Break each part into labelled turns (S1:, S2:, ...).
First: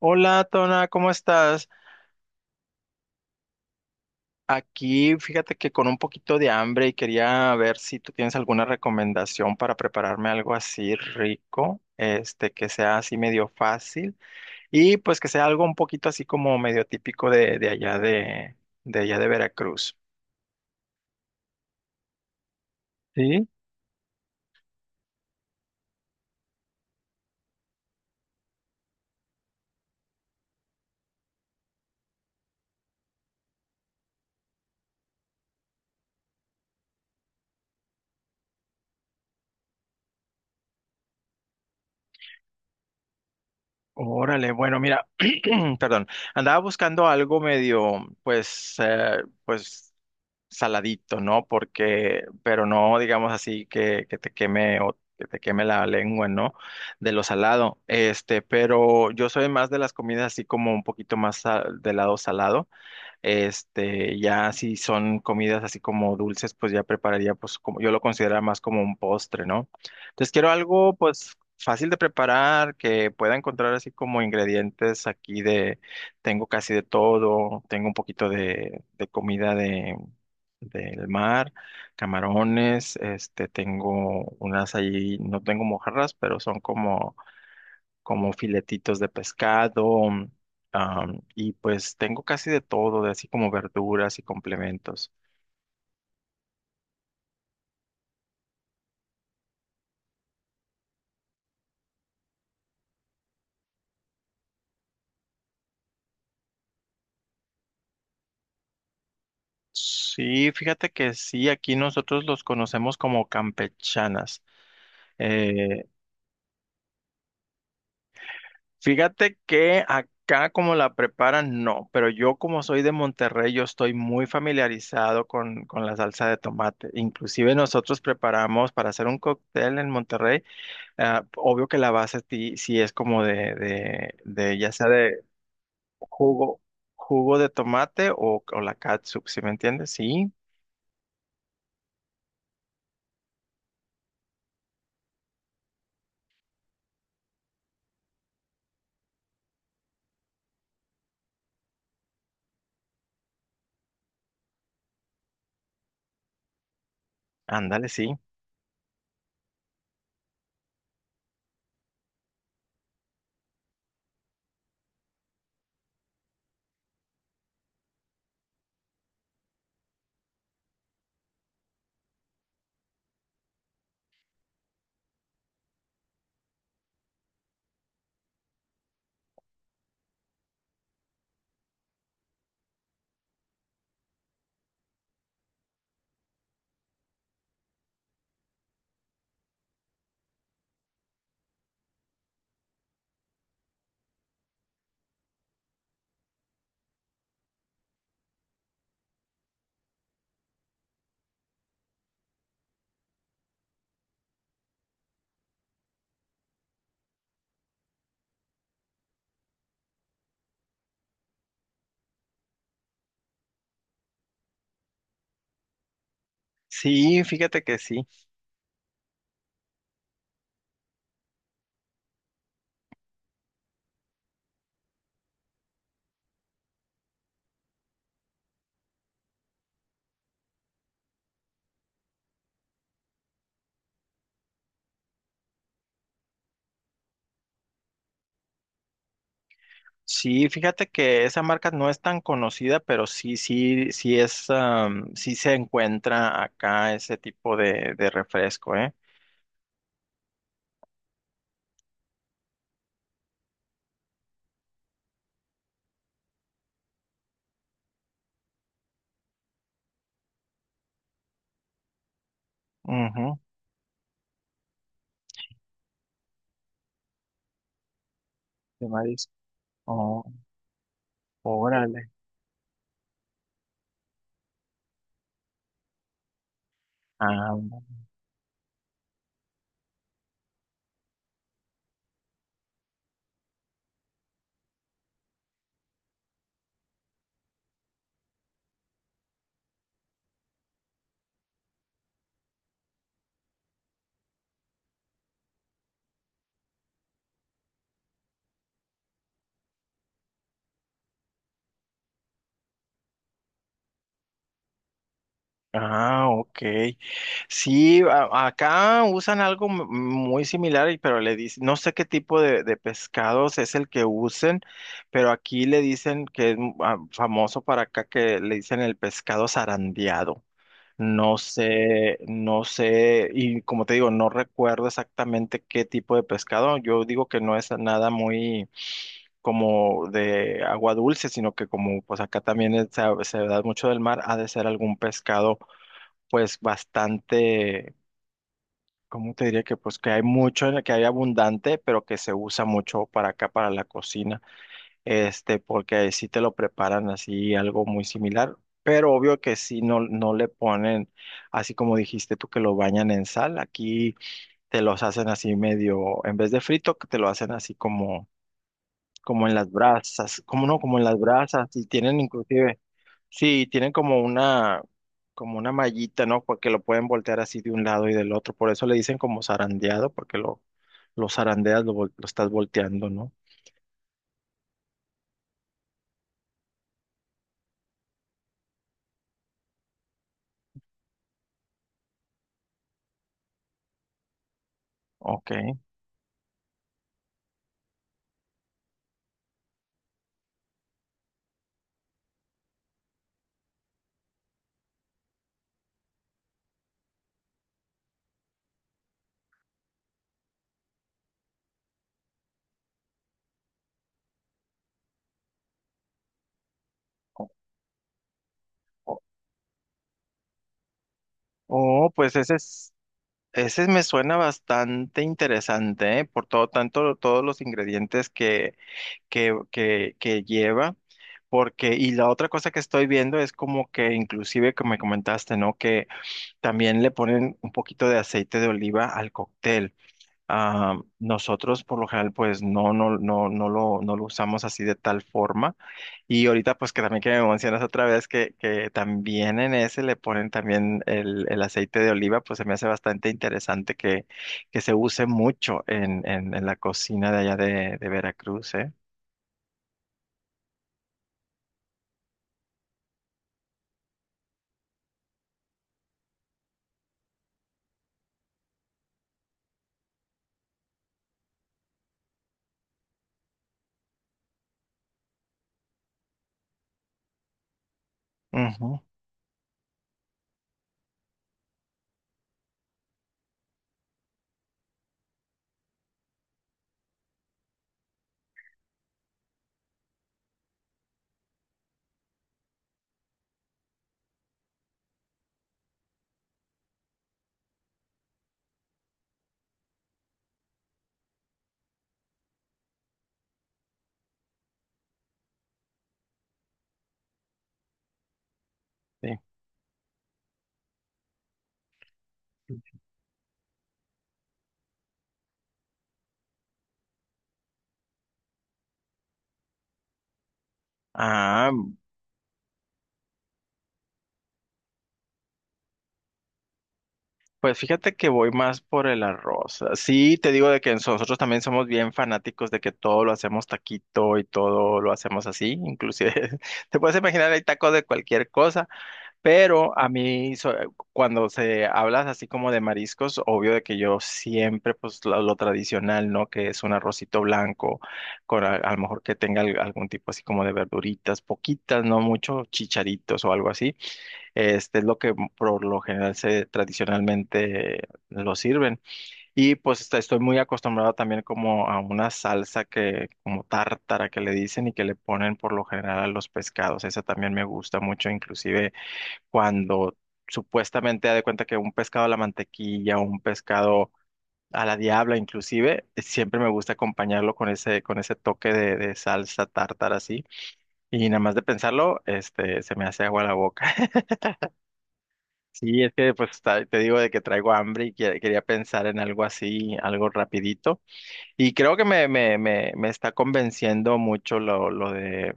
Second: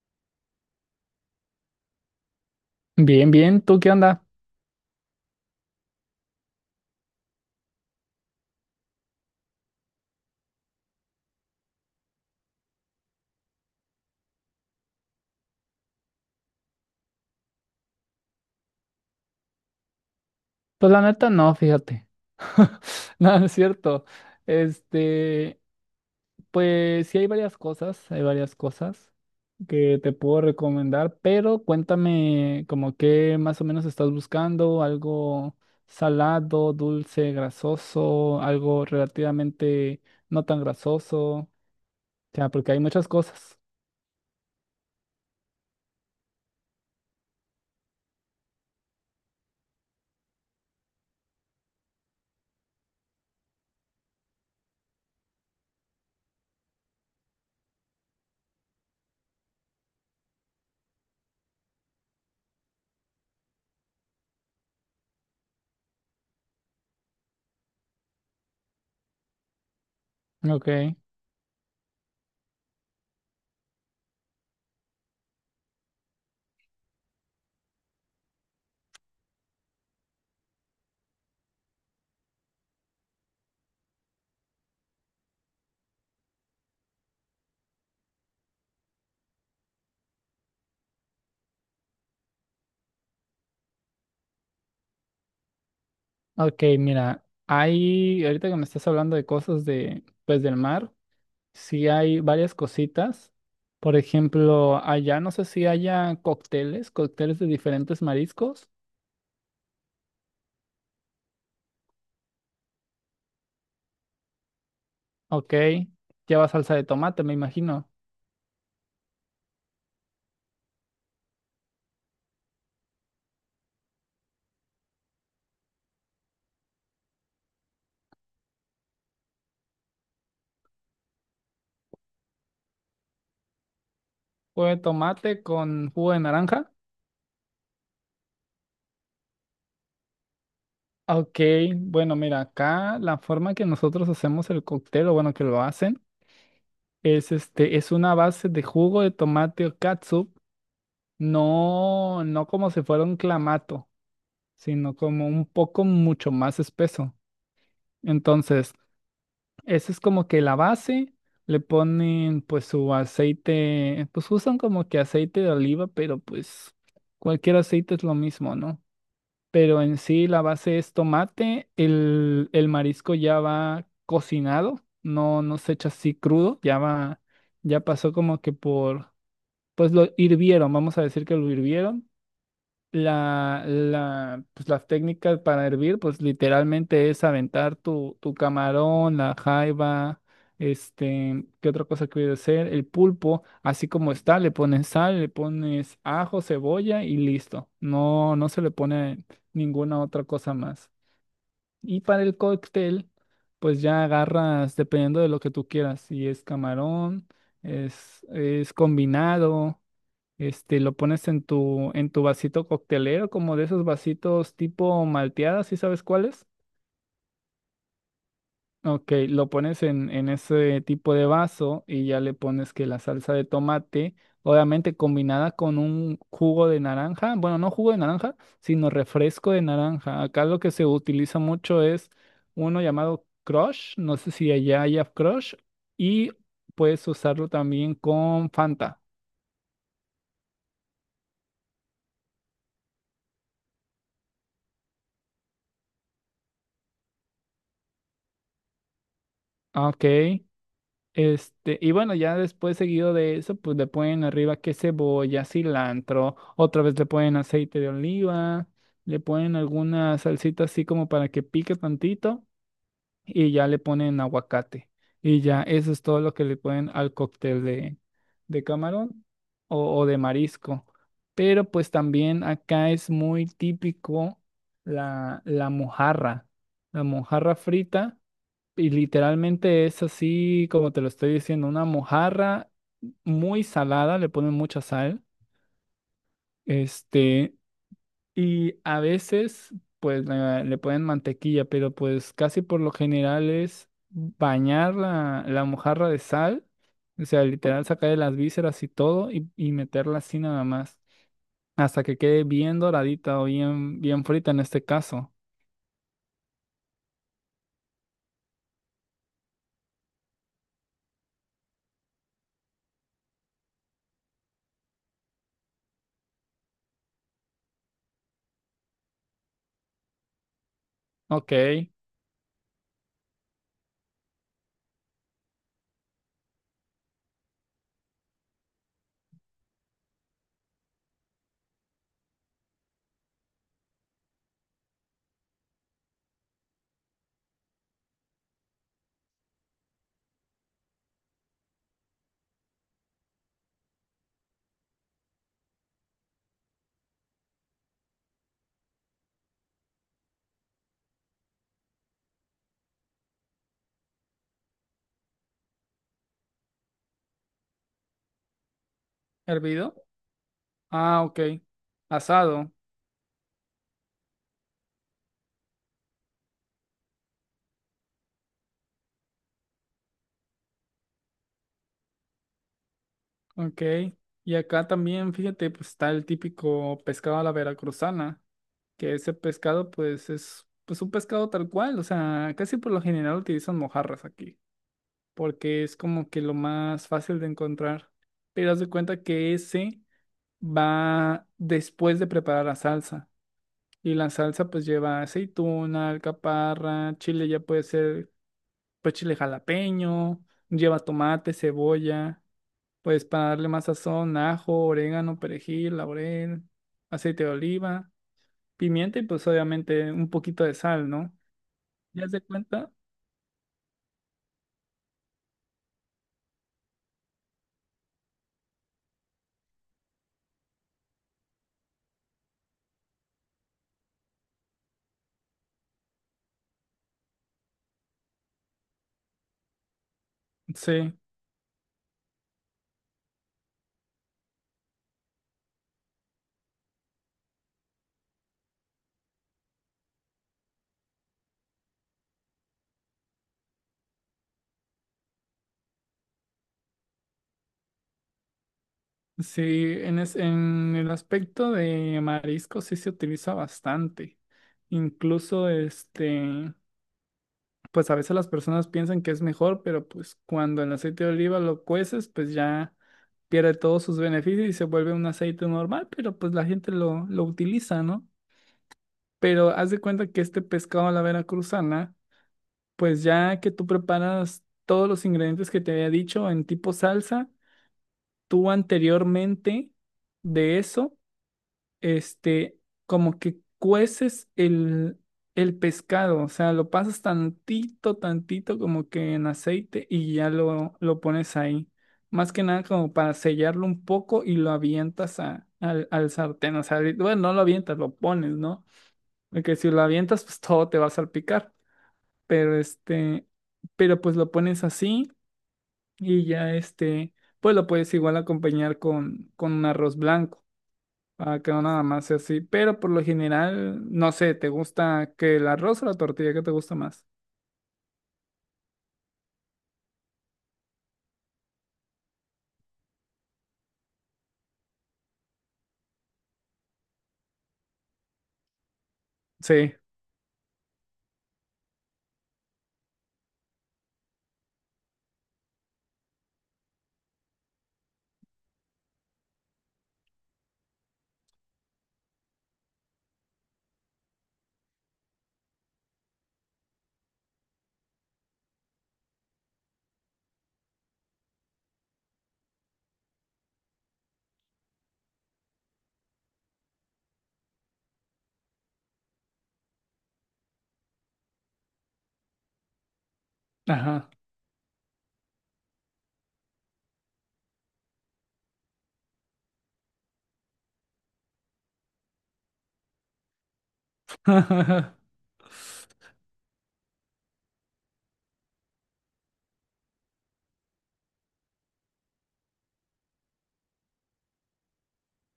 S1: Hola, Tona, ¿cómo estás?
S2: Bien, bien, ¿tú qué onda?
S1: Aquí, fíjate que con un poquito de hambre y quería ver si tú tienes alguna recomendación para prepararme algo así rico, este, que sea así medio fácil y pues que sea algo un poquito así como medio típico de allá de Veracruz.
S2: Pues la neta no, fíjate. No, no
S1: Sí,
S2: es cierto. Este, pues sí hay varias cosas que te puedo recomendar, pero cuéntame como qué más o menos estás buscando, algo salado, dulce, grasoso, algo relativamente no tan grasoso, o sea, porque hay muchas cosas.
S1: órale, bueno, mira, perdón, andaba buscando algo medio, pues saladito, ¿no? Porque, pero no, digamos así, que te queme o que te queme la lengua, ¿no? De lo salado. Este, pero yo soy más de las comidas así como un poquito más del lado salado. Este, ya si son comidas así como dulces, pues ya prepararía, pues como yo lo considero más como un postre, ¿no? Entonces quiero
S2: Ok,
S1: algo pues fácil de preparar, que pueda encontrar así como ingredientes aquí de, tengo casi de todo, tengo un poquito de comida del mar, camarones, este, tengo unas allí no tengo mojarras, pero son como filetitos de pescado, y pues tengo casi de todo, de así como verduras y complementos.
S2: ok, mira, hay, ahorita que me estás hablando de cosas de, pues del mar. Sí hay varias cositas. Por ejemplo, allá no sé si haya cócteles, cócteles de diferentes mariscos.
S1: Sí, fíjate que sí, aquí nosotros los conocemos como campechanas.
S2: Ok,
S1: Eh,
S2: lleva salsa de tomate, me imagino.
S1: fíjate que acá como la preparan, no, pero yo como soy de Monterrey, yo estoy muy familiarizado con la salsa de tomate. Inclusive nosotros preparamos para hacer un cóctel en Monterrey, obvio que la base sí, sí es como de,
S2: Jugo
S1: ya
S2: de
S1: sea de
S2: tomate con jugo de
S1: Jugo,
S2: naranja.
S1: jugo de tomate o la catsup, ¿sí me entiendes? Sí,
S2: Ok, bueno, mira, acá la forma que nosotros hacemos el cóctel, o bueno, que lo hacen, es es una base de jugo de tomate o catsup, no, no como si fuera un clamato, sino como un poco mucho más espeso.
S1: ándale, sí.
S2: Entonces, esa es como que la base, le ponen pues su aceite, pues usan como que aceite de oliva, pero pues cualquier aceite es lo mismo, ¿no? Pero en sí la base es tomate, el marisco ya va cocinado, no, no se echa así crudo, ya va, ya pasó como que por, pues lo hirvieron, vamos a decir que lo hirvieron la, pues las técnicas para hervir, pues literalmente es aventar tu camarón, la jaiba, ¿qué otra cosa que voy a hacer? El pulpo, así como está, le pones sal, le pones ajo, cebolla y listo. No, no se le pone ninguna otra cosa más. Y para el cóctel, pues ya agarras dependiendo de lo que tú quieras, si es camarón, es combinado. Lo pones en tu vasito coctelero, como de esos vasitos tipo malteadas, ¿sí sabes cuáles?
S1: Sí, fíjate que sí.
S2: Ok, lo pones en ese tipo de vaso y ya le pones que la salsa de tomate, obviamente combinada con un jugo de naranja, bueno, no jugo de naranja, sino refresco de naranja. Acá lo que se utiliza mucho es uno llamado Crush, no sé si allá haya Crush, y puedes usarlo también con Fanta.
S1: Sí, fíjate que esa marca no es tan conocida, pero sí, sí, sí es, sí se encuentra acá ese tipo de refresco, ¿eh?
S2: Ah, ok. Y bueno, ya después seguido de eso, pues le ponen arriba que cebolla, cilantro, otra vez le ponen aceite de oliva, le ponen alguna salsita así como para que pique tantito
S1: Ujú,
S2: y ya le ponen aguacate. Y ya eso es todo lo que le ponen al cóctel de
S1: de
S2: camarón
S1: marisco.
S2: o de
S1: Oh,
S2: marisco. Pero pues
S1: órale.
S2: también acá es muy típico la mojarra, la
S1: Ah.
S2: mojarra frita y literalmente es así como te lo estoy diciendo, una mojarra muy salada, le ponen mucha sal, este, y a veces pues le ponen mantequilla, pero pues casi por lo general es bañar la mojarra de sal, o sea, literal sacar las vísceras y todo y meterla así nada más, hasta que quede bien doradita o bien, bien frita en este caso.
S1: Ah, ok. Sí, acá usan algo muy similar, pero le dicen, no sé qué tipo de pescados es el que usen, pero aquí le dicen que es famoso para acá que le dicen el pescado zarandeado. No
S2: Ok,
S1: sé, no sé, y como te digo, no recuerdo exactamente qué tipo de pescado. Yo digo que no es nada muy como de agua dulce, sino que como pues acá también se da mucho del mar, ha de ser algún pescado pues bastante, ¿cómo te diría que pues que hay mucho, en el que hay abundante, pero que se usa mucho para acá, para la cocina, este, porque ahí sí te lo preparan así algo muy similar, pero obvio que sí no le ponen, así como dijiste tú que lo bañan en sal, aquí te los hacen así medio, en vez de frito, que te lo hacen así como en las
S2: hervido.
S1: brasas, como no, como en las
S2: Ah, ok.
S1: brasas, y tienen
S2: Asado.
S1: inclusive. Sí, tienen como una mallita, ¿no? Porque lo pueden voltear así de un lado y del otro. Por eso le dicen como zarandeado, porque lo zarandeas, lo estás volteando, ¿no?
S2: Ok, y acá también, fíjate, pues está el típico pescado a la veracruzana, que ese pescado pues es pues un pescado tal cual, o sea, casi por lo general utilizan mojarras aquí,
S1: Ok.
S2: porque es como que lo más fácil de encontrar. Pero haz de cuenta que ese va después de preparar la salsa, y la salsa pues lleva aceituna, alcaparra, chile ya puede ser pues chile jalapeño, lleva tomate, cebolla. Pues para darle más sazón, ajo, orégano, perejil, laurel, aceite
S1: O-
S2: de oliva, pimienta
S1: o-
S2: y pues obviamente un poquito de sal, ¿no?
S1: Oh,
S2: ¿Ya
S1: pues
S2: se
S1: ese es,
S2: cuenta?
S1: ese me suena bastante interesante, ¿eh? Por todo tanto, todos los ingredientes que lleva. Porque, y la otra cosa que estoy viendo es como que inclusive que me comentaste, ¿no? Que también le ponen un poquito de aceite de oliva al cóctel. Ah,
S2: Sí,
S1: nosotros por lo general pues no lo usamos así de tal forma. Y ahorita pues que también que me mencionas otra vez que también en ese le ponen también el aceite de oliva, pues se me hace bastante interesante que se use mucho en la cocina de allá de Veracruz, ¿eh?
S2: sí, en el aspecto de marisco sí se utiliza bastante. Incluso pues a veces las personas piensan que es mejor, pero pues cuando el aceite de oliva lo cueces, pues ya pierde todos sus beneficios y se vuelve un aceite normal, pero pues la gente lo utiliza, ¿no?
S1: Ujú,
S2: Pero haz de cuenta que este pescado a la veracruzana, pues ya que tú preparas todos los ingredientes que te había dicho en tipo salsa, tú anteriormente de eso, este, como que cueces el pescado, o sea, lo pasas tantito, tantito como que en aceite y ya lo pones ahí. Más que nada como para sellarlo un poco y lo avientas al al sartén, o sea, bueno, no lo avientas, lo pones, ¿no?
S1: sí.
S2: que si lo avientas, pues todo te va a salpicar. Pero este, pero pues lo pones así y ya pues lo puedes igual acompañar con un arroz blanco, para
S1: Ah,
S2: que no nada más sea así. Pero por lo general, no sé, ¿te gusta que el arroz o la tortilla? ¿Qué te gusta más?
S1: pues fíjate que voy más por el arroz. Sí, te digo de que nosotros también somos bien fanáticos de que todo lo hacemos taquito y todo lo hacemos así, inclusive te puedes imaginar hay tacos de cualquier cosa,
S2: Sí,
S1: pero a mí cuando se hablas así como de mariscos, obvio de que yo siempre pues lo tradicional, ¿no? Que es un arrocito blanco con a lo mejor que tenga algún tipo así como de verduritas, poquitas, no mucho, chicharitos o algo así este es lo que por lo general se tradicionalmente lo sirven. Y pues estoy muy acostumbrado también como a una salsa que, como tártara que le dicen y que le ponen por lo general a los pescados. Esa también me gusta mucho, inclusive cuando supuestamente da de cuenta que un pescado a la mantequilla, un pescado
S2: ajá.
S1: a la diabla, inclusive, siempre me gusta acompañarlo con ese toque de salsa tártara así. Y nada más de pensarlo, este, se me hace agua la boca. Sí, es que pues te digo de que traigo hambre y quería pensar en algo así, algo rapidito. Y creo que me está convenciendo mucho lo de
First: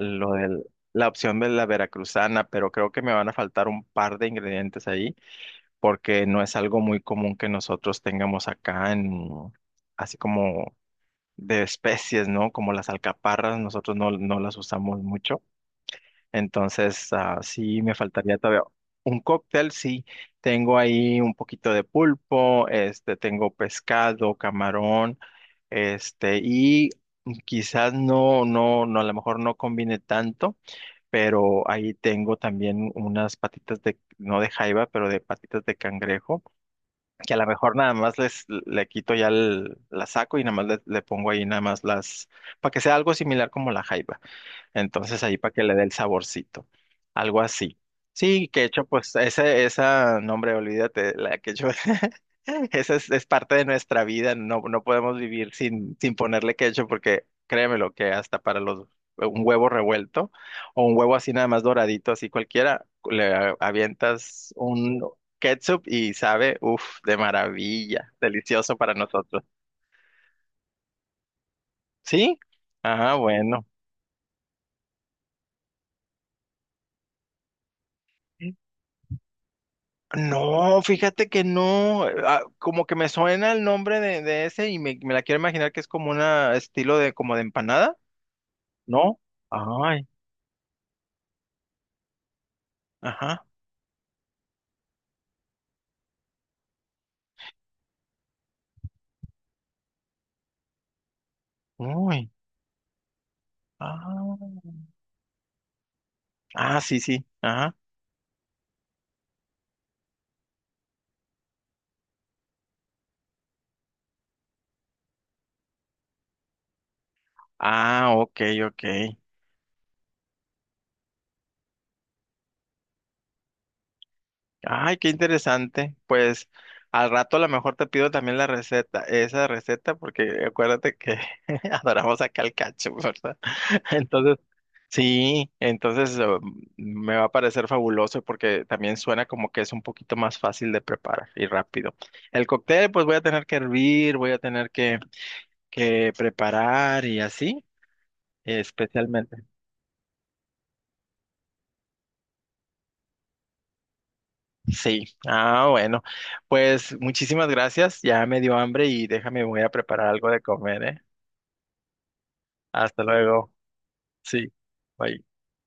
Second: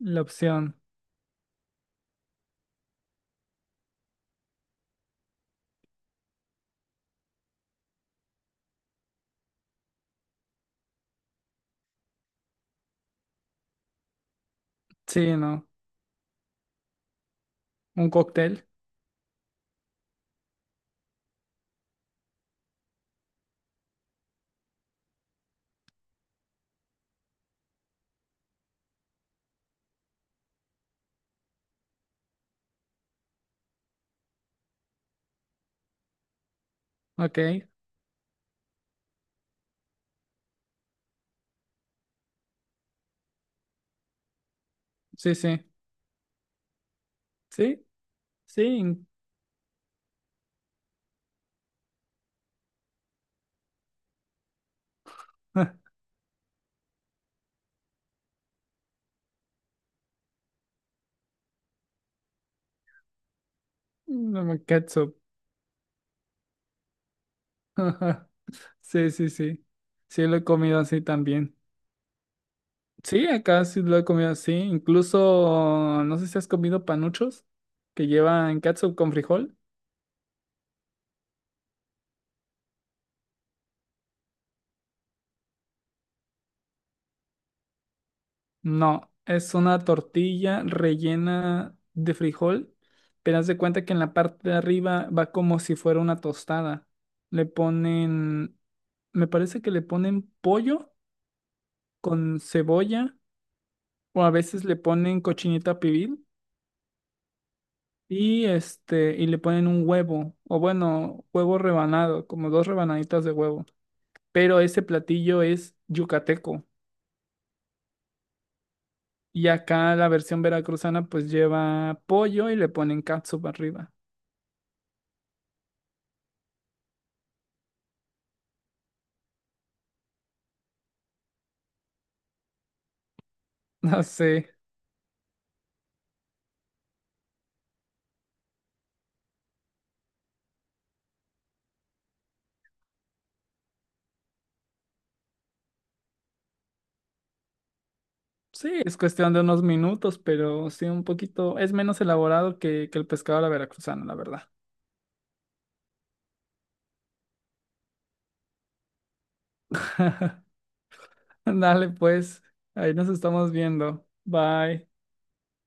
S2: La
S1: del-
S2: opción.
S1: la opción de la veracruzana, pero creo que me van a faltar un par de ingredientes ahí, porque no es algo muy común que nosotros tengamos acá en así como de especies, ¿no? Como las alcaparras, nosotros no las usamos
S2: Sí,
S1: mucho.
S2: no.
S1: Entonces, sí me
S2: Un
S1: faltaría todavía
S2: cóctel.
S1: un cóctel, sí. Tengo ahí un poquito de pulpo, este, tengo pescado, camarón, este, y quizás no, a lo mejor no combine tanto, pero ahí tengo también unas patitas de, no de jaiba, pero de patitas de cangrejo, que a
S2: Ok.
S1: lo mejor nada más le quito ya la saco y nada más le pongo ahí nada más las, para que sea algo similar como la jaiba. Entonces
S2: Sí,
S1: ahí para
S2: sí.
S1: que le dé el saborcito. Algo así.
S2: Sí,
S1: Sí, que hecho,
S2: sí.
S1: pues ese, esa, no hombre, olvídate, la que hecho, esa es parte de nuestra vida, no podemos vivir sin ponerle hecho, porque créemelo que hasta para los, un huevo revuelto o un huevo así nada más doradito, así cualquiera, le avientas
S2: No,
S1: un
S2: ketchup.
S1: ketchup y sabe, uff, de maravilla, delicioso para
S2: Sí, sí,
S1: nosotros.
S2: sí. Sí, lo he comido así también.
S1: ¿Sí? Ah,
S2: Sí, acá
S1: bueno.
S2: sí lo he comido así. Incluso, no sé si has comido panuchos que llevan catsup con frijol.
S1: No, fíjate que no, como que me suena el nombre de ese y me la quiero imaginar que es como una estilo de como de empanada,
S2: No,
S1: ¿no?
S2: es una
S1: Ay,
S2: tortilla rellena de frijol, pero
S1: ajá,
S2: haz de cuenta que en la parte de arriba va como si fuera una tostada. Le ponen, me parece que le ponen pollo
S1: uy,
S2: con cebolla o a
S1: ah,
S2: veces le ponen cochinita pibil
S1: ah, sí, sí, ajá,
S2: y este y le ponen un huevo o bueno, huevo rebanado, como dos rebanaditas de huevo. Pero ese platillo es yucateco.
S1: ah, ok, ok,
S2: Y acá la versión veracruzana pues lleva pollo y le ponen catsup arriba.
S1: ay, qué interesante, pues al rato a lo mejor te pido también la receta, esa receta, porque acuérdate que adoramos acá el cacho, ¿verdad?
S2: No sé.
S1: Entonces, sí, entonces me va a parecer fabuloso porque también suena como que es un poquito más fácil de preparar y rápido. El cóctel pues voy a tener que hervir, voy a tener que preparar y así,
S2: Sí, es cuestión
S1: especialmente.
S2: de unos minutos, pero sí un poquito, es menos elaborado que el pescado a la veracruzana, la verdad.
S1: Sí, bueno, pues muchísimas gracias, ya me dio hambre y déjame, voy a preparar algo de comer, ¿eh?
S2: Dale pues, ahí
S1: Hasta
S2: nos estamos
S1: luego,
S2: viendo.
S1: sí,
S2: Bye.
S1: bye.